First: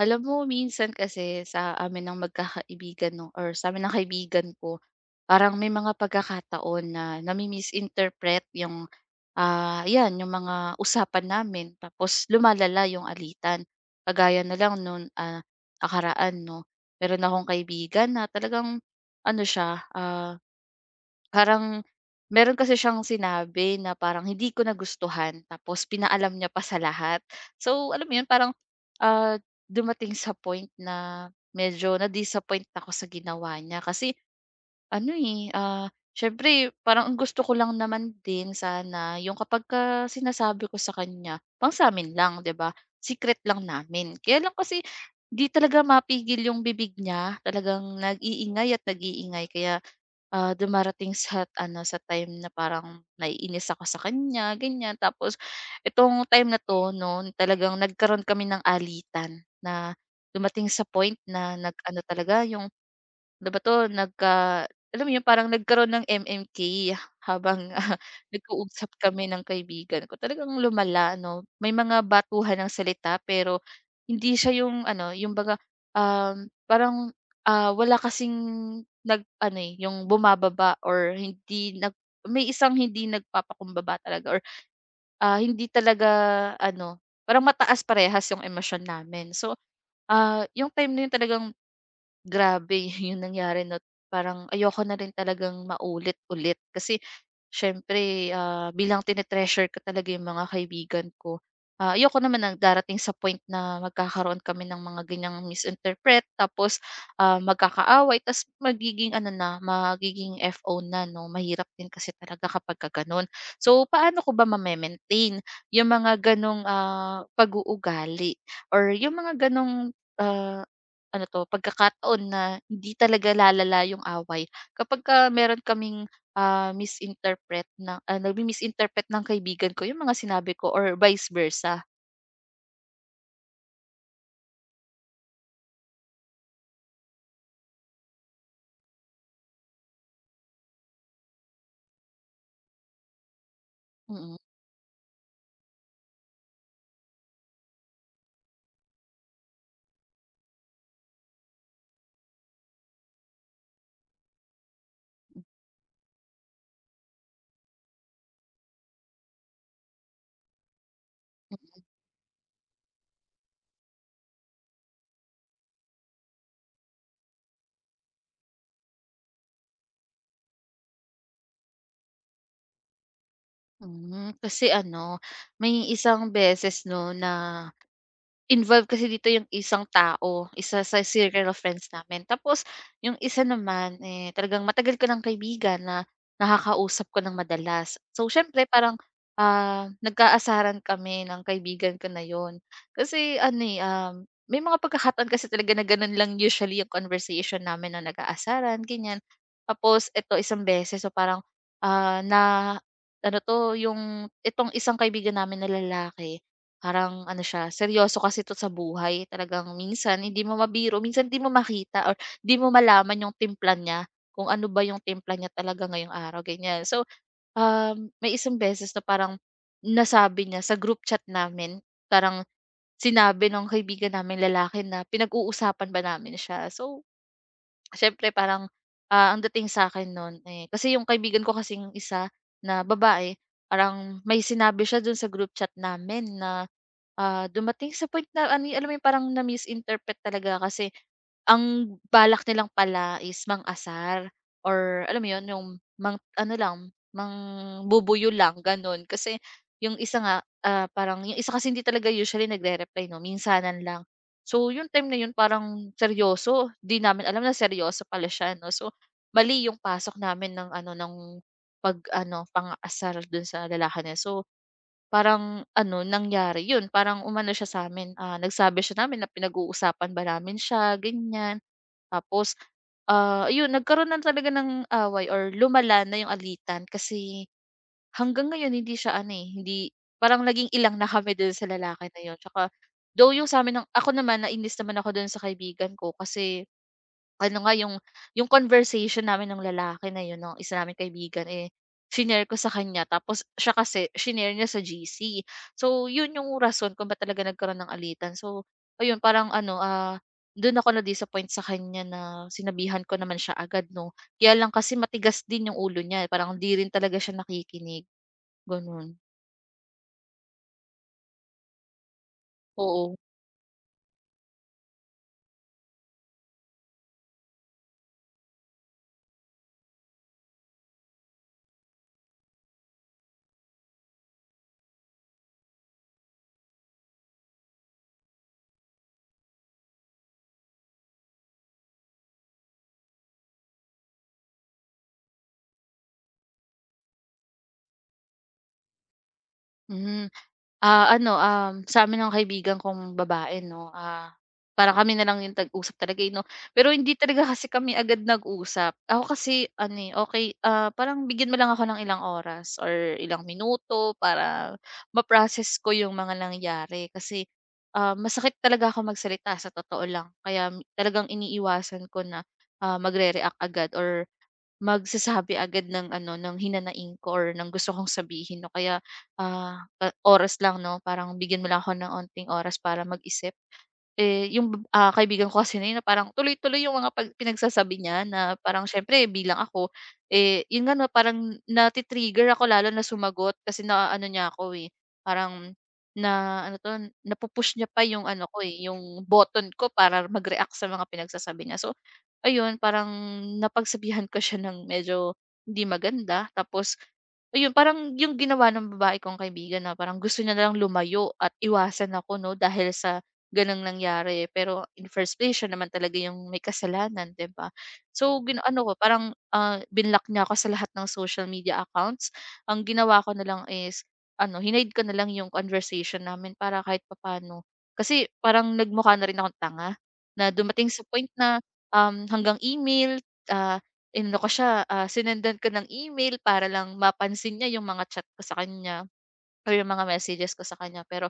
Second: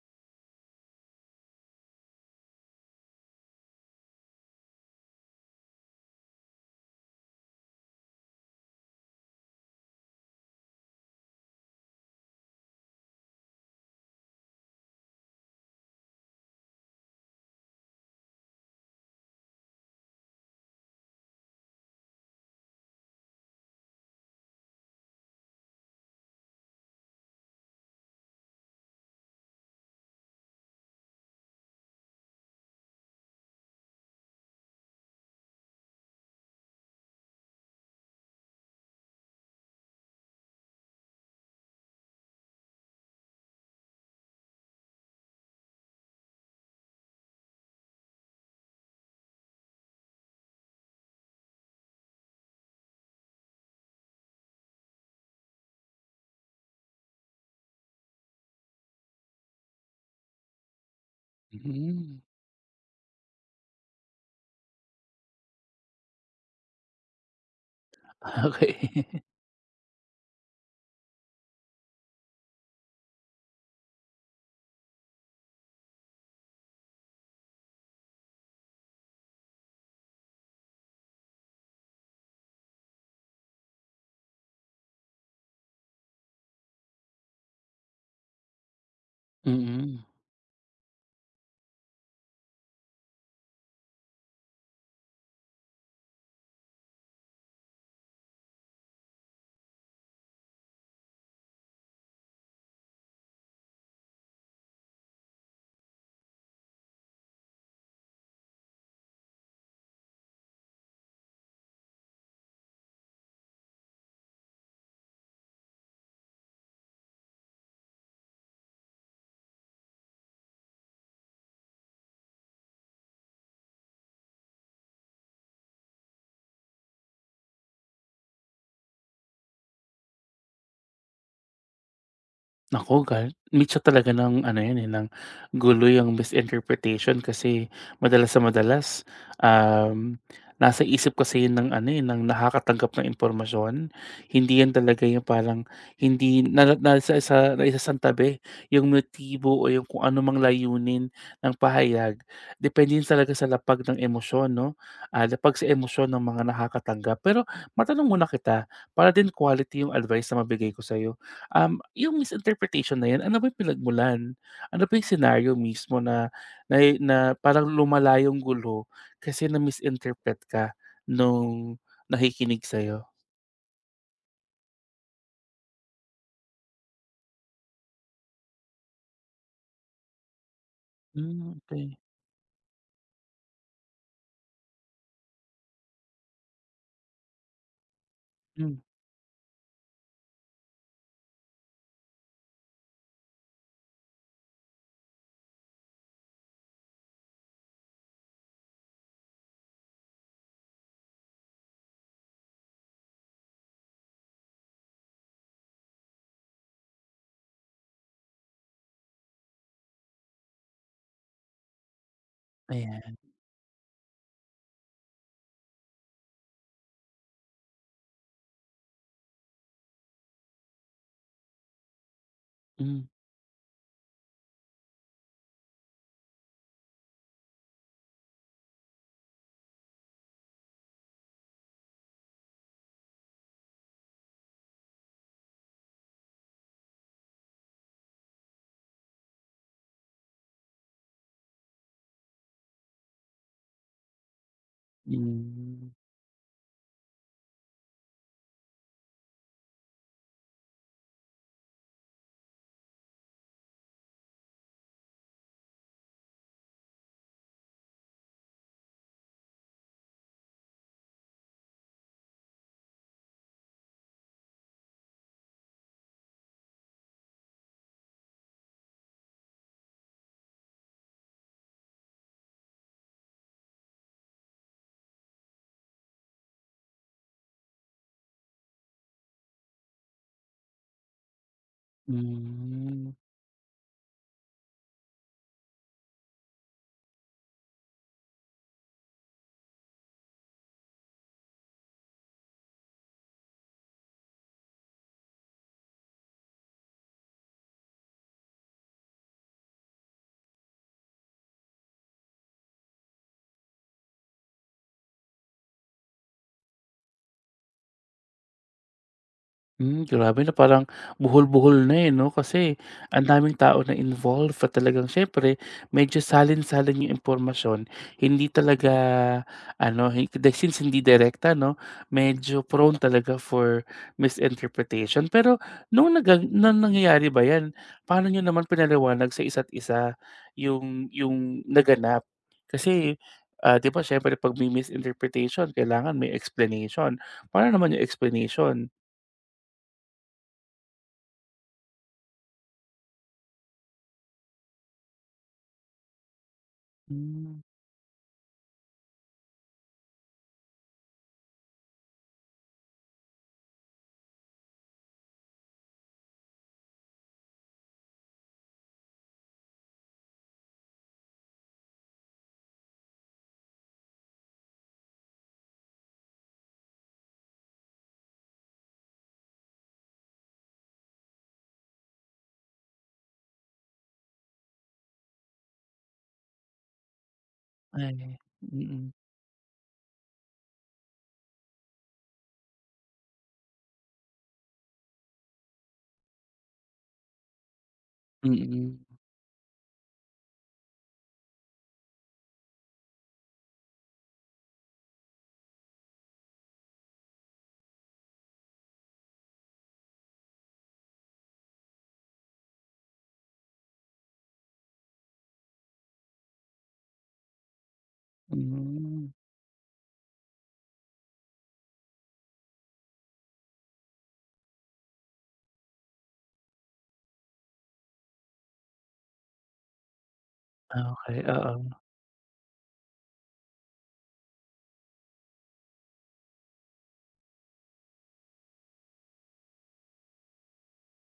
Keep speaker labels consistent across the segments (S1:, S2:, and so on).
S1: Alam mo minsan kasi sa amin ng magkakaibigan 'no or sa amin ng kaibigan ko, parang may mga pagkakataon na nami-misinterpret yung, 'yan yung mga usapan namin tapos lumalala yung alitan. Kagaya na lang no'n, nakaraan 'no, meron akong kaibigan na talagang ano siya, parang meron kasi siyang sinabi na parang hindi ko nagustuhan tapos pinaalam niya pa sa lahat. So, alam mo 'yun parang, ah, dumating sa point na medyo na-disappoint ako sa ginawa niya kasi ano, eh, siyempre parang ang gusto ko lang naman din sana yung kapagka sinasabi ko sa kanya pang sa sa'min lang, 'di ba, secret lang namin. Kaya lang kasi 'di talaga mapigil yung bibig niya, talagang nag-iingay at nag-iingay kaya. Dumarating sa ano, sa time na parang naiinis ako sa kanya, ganyan. Tapos itong time na 'to 'no, talagang nagkaroon kami ng alitan na dumating sa point na nag-ano
S2: Mm,
S1: talaga yung ano ba 'to, alam mo 'yun, parang nagkaroon ng MMK habang,
S2: okey.
S1: nag-uusap kami ng kaibigan ko. Talagang lumala 'no, may mga batuhan ng salita pero hindi siya yung ano, yung baga, parang, wala kasing nag-ano, eh, yung bumababa or hindi nag may isang hindi nagpapakumbaba talaga or, hindi talaga ano, parang mataas parehas yung emosyon namin. So,
S2: Mm.
S1: yung time na 'yun talagang. Grabe yung nangyari 'no, parang ayoko na rin talagang maulit-ulit kasi siyempre, bilang tine-treasure ko talaga yung mga kaibigan ko, ayoko naman ng darating sa point na magkakaroon kami ng mga ganyang misinterpret tapos, magkakaaway ta's magiging ano na, magiging FO na 'no, mahirap din kasi talaga kapagka gano'n. So, paano ko ba mame-maintain yung mga gano'ng, pag-uugali or yung mga gano'ng, ah ano 'to, pagkakataon na hindi talaga lalala yung away. Kapagka meron kaming, misinterpret na nagmi-misinterpret ng kaibigan ko yung mga sinabi ko or vice versa,
S2: Naku, gal mixture talaga ng ano 'yan, eh, ng gulo yang misinterpretation kasi madalas sa madalas, um, nasa isip kasi 'yun ng ano, eh, ng nakakatanggap ng impormasyon.
S1: mm.
S2: Hindi 'yan talaga yung parang hindi na nasa sa naisasantabi yung motibo o yung kung ano mang layunin ng pahayag. Depende 'yun talaga sa lapag ng emosyon 'no, lapag sa emosyon ng mga nakakatanggap. Pero matanong muna kita para din quality yung advice na mabigay ko sa'yo. Yung misinterpretation na 'yan, ano ba yung pinagmulan? Ano ba yung senaryo mismo na na na parang lumala yung gulo kasi na-misinterpret ka nung nakikinig sa'yo?
S1: Hmm, kasi ano, may isang beses 'no na involved kasi dito yung isang tao, isa sa
S2: Hmm,
S1: circle of friends
S2: okey.
S1: namin. Tapos yung isa naman, eh, talagang matagal ko ng kaibigan na nakakausap ko ng madalas. So siyempre
S2: Hmm,
S1: parang, nagkaasaran kami ng kaibigan ko na yon. Kasi ano, eh, may mga pagkakataon kasi talaga na ganun lang usually yung conversation namin na nag-aasaran, ganyan. Tapos eto isang beses, so parang, na ano 'to, yung itong isang kaibigan namin na lalaki, parang ano siya, seryoso kasi 'to sa buhay. Talagang minsan hindi mo mabiro, minsan hindi mo makita or hindi mo
S2: ayan.
S1: malaman yung timplan niya, kung ano ba yung timpla niya talaga ngayong araw, ganyan. So, may isang beses na parang nasabi niya sa group chat namin, parang
S2: Hmm.
S1: sinabi nung kaibigan namin lalaki na pinag-uusapan ba namin siya. So, siyempre parang, ang dating sa akin nun, eh kasi yung kaibigan ko kasing isa na babae, parang may sinabi siya dun sa group chat namin na, dumating sa point na ano, alam mo yung parang na-misinterpret talaga kasi ang balak nilang pala is mang-asar or alam mo 'yun, yung
S2: Hmm.
S1: mang ano lang, mangbubuyo lang gano'n. Kasi yung isa nga, parang yung isa kasi hindi talaga usually nagre-reply 'no, minsanan lang. So yung time na 'yun parang seryoso, 'di namin alam na seryoso pala siya 'no. So mali yung pasok namin ng ano, ng pag-ano, pang-asar dun sa lalaki na 'yun. So parang ano, nangyari yun, parang umano siya sa sa'min, nagsabi siya namin na pinag-uusapan ba namin siya, ganyan. Tapos, yun nagkaroon na talaga ng away or lumala na yung alitan kasi hanggang ngayon hindi siya ano, eh, hindi parang naging ilang na kami dun sa lalaki na yun. Tsaka
S2: Hmm.
S1: though yung sa sa'min ng ako naman nainis naman ako dun sa kaibigan ko kasi ano nga yung conversation namin ng lalaki na yun, nung isa naming kaibigan, eh, shinare ko sa kanya tapos siya kasi shinare niya sa GC. So, yun yung rason kung ba't talaga nagkaroon ng alitan. So, ayun parang ano, dun ako na-disappoint sa kanya na sinabihan ko naman siya agad 'no. Kaya lang kasi matigas din yung ulo niya, eh, parang hindi rin talaga siya nakikinig, gano'n.
S2: Hmm, grabe na parang buhol-buhol na, eh, 'no? Kasi
S1: Oo,
S2: ang daming tao na involved at talagang siyempre medyo salin-salin yung impormasyon. Hindi talaga ano, hin dahil since hindi direkta 'no, medyo prone talaga for misinterpretation. Pero nung nangyayari ba 'yan, paano niyo naman pinaliwanag sa isa't isa yung naganap? Kasi, 'di ba siyempre 'pag may misinterpretation kailangan may explanation. Paano naman yung explanation?
S1: mhm. Ano, sa sa'min ng kaibigan kong babae 'no, parang kami na lang yung tag-usap talaga, eh, 'no. Pero hindi talaga
S2: Hmm.
S1: kasi kami agad nag-usap. Ako kasi ano, eh, okey, parang bigyan mo lang ako ng ilang oras or ilang minuto para ma-process ko yung mga nangyari. Kasi, masakit talaga ako magsalita sa totoo lang. Kaya talagang iniiwasan ko na, magre-react agad or magsasabi agad ng ano, ng hinanaing ko or ng gusto kong sabihin no kaya, oras lang 'no, parang bigyan mo lang ako ng onting oras para mag-isip. Eh, yung kaibigan ko kasi na yun na parang tuloy-tuloy yung mga pinagsasabi niya
S2: Ay,
S1: na parang
S2: mm,
S1: siyempre bilang ako, eh, yun nga na parang nati-trigger ako lalo na sumagot kasi na ano niya ako, eh, parang na ano 'to, napu-push niya pa yung ano ko, eh,
S2: mm.
S1: yung button ko para mag-react sa mga pinagsasabi niya. So, ayun parang napagsabihan ko siya ng medyo hindi maganda tapos ayun parang yung ginawa ng babae kong kaibigan na parang gusto niya nalang lumayo at iwasan ako 'no dahil sa ganang nangyari, eh, pero in first place siya naman talaga yung may kasalanan, 'di ba? So, ano ko
S2: Hmm,
S1: parang, binlock niya ako sa lahat ng social media accounts. Ang ginawa ko na lang is ano, hinide ko na lang yung conversation namin para kahit papaano kasi parang nagmukha na rin akong tanga na dumating sa point
S2: okey,
S1: na,
S2: oo.
S1: hanggang email, ah, inano ko siya, sinendan ko ng email para lang mapansin niya yung mga chat ko sa kanya or yung mga messages ko sa kanya. Pero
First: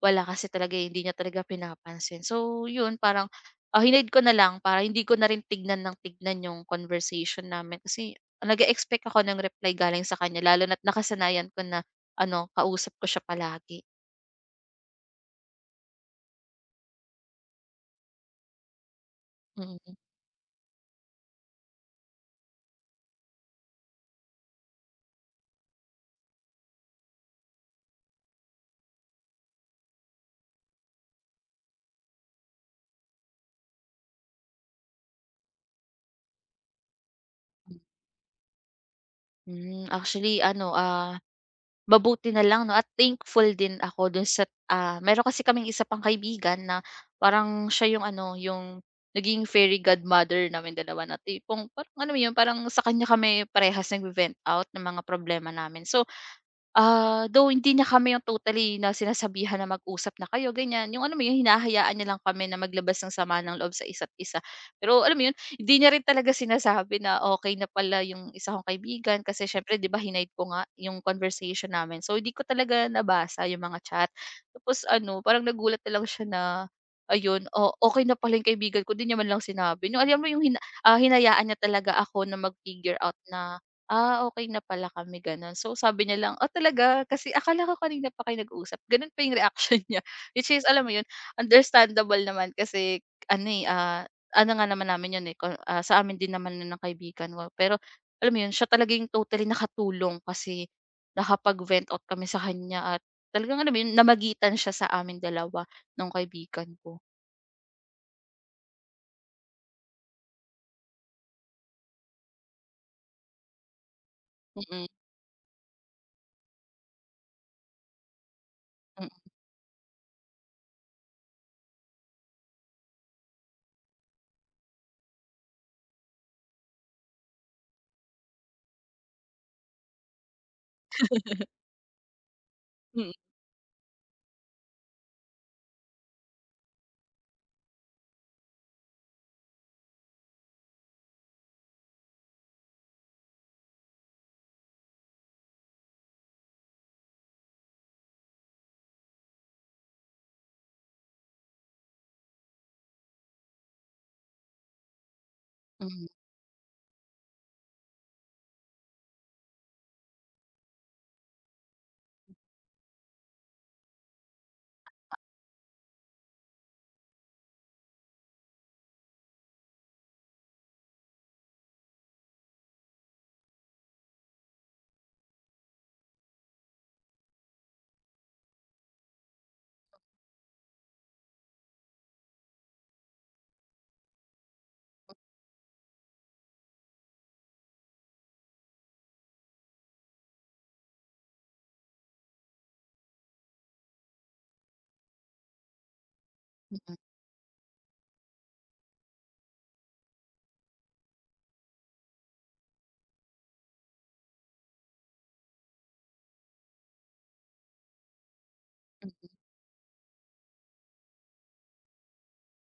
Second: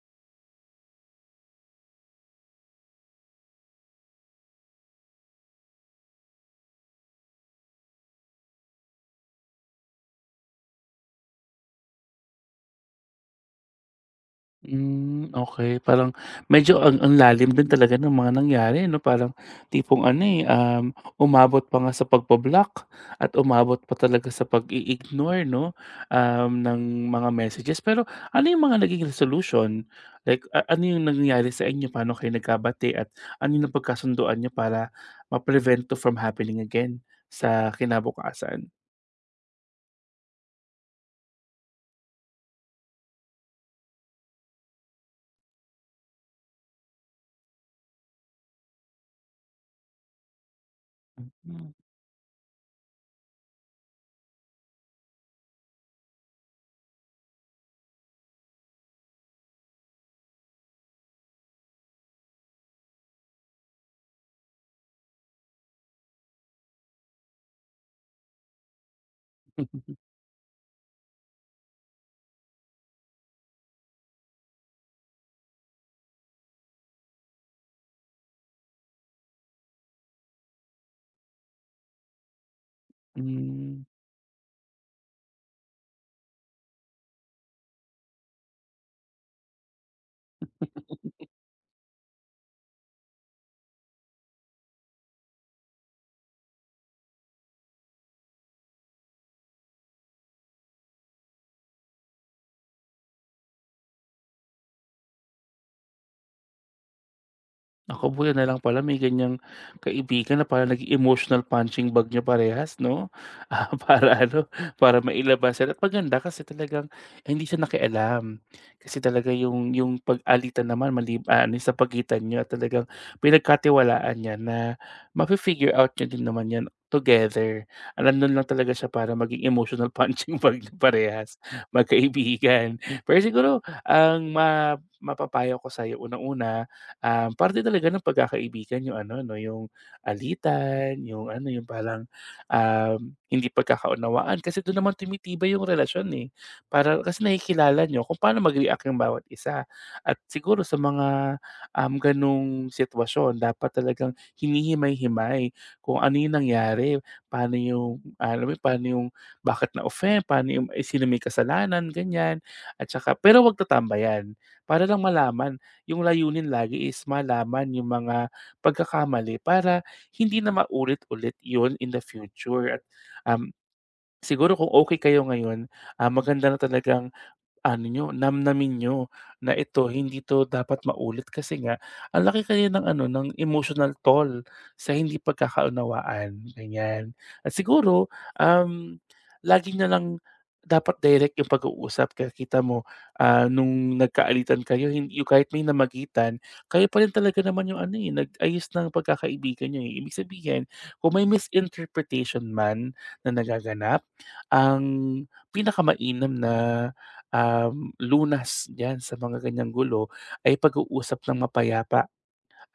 S1: wala kasi talaga, eh, hindi niya talaga pinapansin. So, yun parang, hineard ko na lang para hindi ko na rin tignan ng tignan yung conversation namin kasi nag expect ako ng reply galing sa kanya lalo na't nakasanayan ko na ano, kausap ko siya palagi.
S2: Hmm, okey parang medyo ang lalim din talaga ng mga nangyari 'no, parang
S1: Mm.
S2: tipong ano, eh, umabot pa nga sa pagbo-block at umabot pa talaga sa pag-i-ignore 'no, ng mga messages. Pero ano yung mga naging resolution? Like a ano yung nangyari sa inyo, paano kayo nagkabati at ano yung napagkasunduan niyo para ma-prevent to from happening again sa kinabukasan?
S1: Hmm, actually ano, mabuti na lang 'no at thankful din ako dun sa, meron kasi kaming isa pang kaibigan na parang siya yung ano, yung naging fairy godmother namin dalawa na tipong
S2: Mm.
S1: parang ano mo yun, parang sa kanya kami parehas nagve-vent out ng mga problema namin. So, though hindi niya kami yung totally na sinasabihan na mag-usap na kayo ganyan, yung ano mo yun hinahayaan niya lang kami na maglabas ng sama ng loob sa isa't isa. Pero alam mo yun, hindi niya rin talaga sinasabi na okay na pala yung isa kong kaibigan kasi siyempre 'di ba hinaid ko nga yung conversation namin. So hindi ko talaga nabasa yung mga chat. Tapos ano, parang nagulat na lang siya na ayun, o okay na pala yung kaibigan ko, 'di niya man lang sinabi. Yung alam mo yung hinayaan niya talaga ako na mag-figure out na
S2: Hmm.
S1: Okay na pala kami gano'n. So, sabi niya lang, oh talaga?" Kasi akala ko kanina pa kayo nag-uusap, gano'n pa yung reaction niya. Which is alam mo 'yun, understandable naman kasi ano, eh, ano nga naman namin 'yun, eh, ko sa amin din naman no'n ng kaibigan ko. Pero alam mo 'yun, siya talaga yung totally nakatulong kasi nakapag-vent out kami sa kanya at talagang alam mo 'yun, namagitan siya sa amin dalawa nung kaibigan ko.
S2: Naku, buti na lang pala may ganyang kaibigan na parang naging emotional punching bag niya parehas 'no? Ah, para ano,
S1: Mm,
S2: para mailabas yan at maganda kasi talagang eh, hindi siya nakialam. Kasi
S1: mm.
S2: talaga yung pag-alitan naman mali ah, ano sa pagitan niyo at talagang pinagkatiwalaan niya na mafi-figure out niyo din naman yan together. Alam nandun lang talaga siya para maging emotional punching bag niyo parehas, magkaibigan.
S1: Mm.
S2: Pero siguro ang ma mapapayo ko sa'yo unang-una, parte talaga ng pagkakaibigan yung ano 'no, yung alitan, yung ano, yung parang, um, hindi pagkakaunawaan kasi doon naman tumitibay yung relasyon, eh. Para kasi nakikilala niyo kung paano mag-react yung bawat isa at siguro sa mga, gano'ng sitwasyon dapat talagang hinihimay-himay kung
S1: Mhm,
S2: ano yung nangyari, paano yung alam mo yun, paano yung bakit na-offend, paano yung eh, sino may kasalanan, ganyan. At saka pero 'wag tatambayan para lang malaman yung layunin lagi is malaman yung mga pagkakamali para hindi na maulit-ulit yun in the future at, um, siguro kung okay kayo ngayon, maganda na talagang ano niyo, namnamin niyo na ito hindi 'to dapat maulit kasi nga ang laki kasi ng ano, ng emotional toll sa hindi pagkakaunawaan, ganyan. At siguro, um, lagi na lang dapat direct yung pag-uusap kaya kita mo, nung nagkaalitan kayo hin yung kahit may namagitan, kayo
S1: mm,
S2: pa rin talaga naman yung ano, eh, nag-ayos ng pagkakaibigan niyo, eh. Ibig sabihin kung may misinterpretation man na nagaganap, ang pinakamainam na lunas yan
S1: hmm,
S2: sa mga ganyang gulo ay pag-uusap ng mapayapa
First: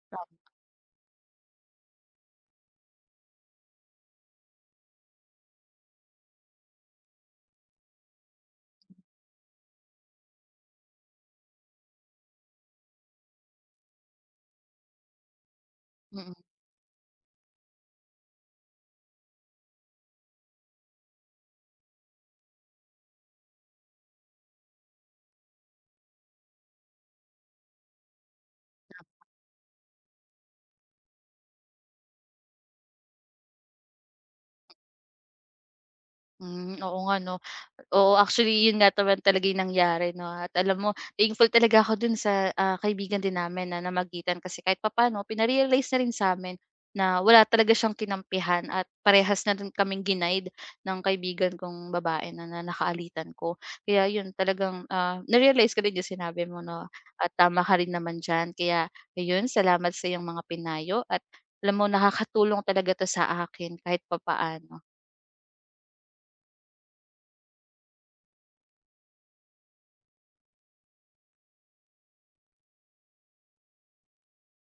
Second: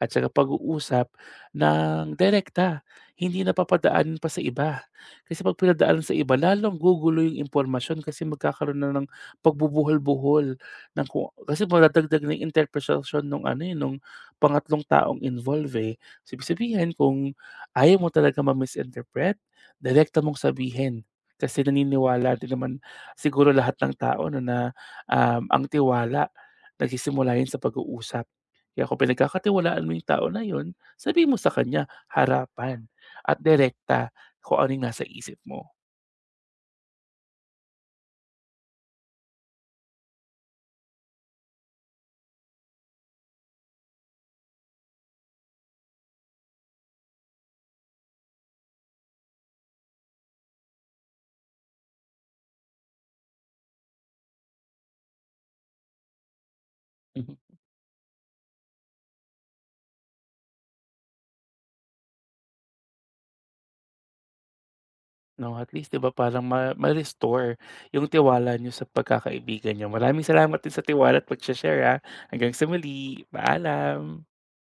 S2: at saka
S1: tama,
S2: pag-uusap ng direkta, hindi na papadaanin pa sa iba. Kasi 'pag pinadaanan sa iba lalong gugulo yung impormasyon kasi magkakaroon na ng pagbubuhol-buhol ng kung kasi madadagdag na yung interpretasyon nung ano, eh, nung pangatlong taong involve, eh. So,
S1: mm.
S2: ibig sabihin kung ayaw mo talaga ma-misinterpret, direkta mong sabihin kasi naniniwala din naman siguro lahat ng tao 'no na, ang tiwala nagsisimula 'yan sa pag-uusap. Kaya kung pinagkakatiwalaan mo yung tao na yun, sabihin mo sa kanya harapan at direkta kung ano yung nasa isip mo.
S1: Hmm, oo nga 'no. Oo, actually yun nga naman talaga yung nangyari 'no at alam mo thankful talaga ako dun sa, kaibigan din namin na namagitan kasi kahit papano, pina-realize na rin sa'min na wala talaga siyang kinampihan at parehas na rin kaming ginaide ng kaibigan kong babae na na nakaalitan ko. Kaya yun talagang, na ko din yung sinabi mo 'no at
S2: Mhm.
S1: tama ka rin naman diyan. Kaya ayun, salamat sa iyong mga pinayo at alam mo nakakatulong talaga 'to sa akin kahit papaano.
S2: 'No, at least 'di ba parang ma-restore yung tiwala niyo sa pagkakaibigan niyo. Maraming salamat din sa tiwala at pagse-share, ah. Hanggang sa muli, paalam.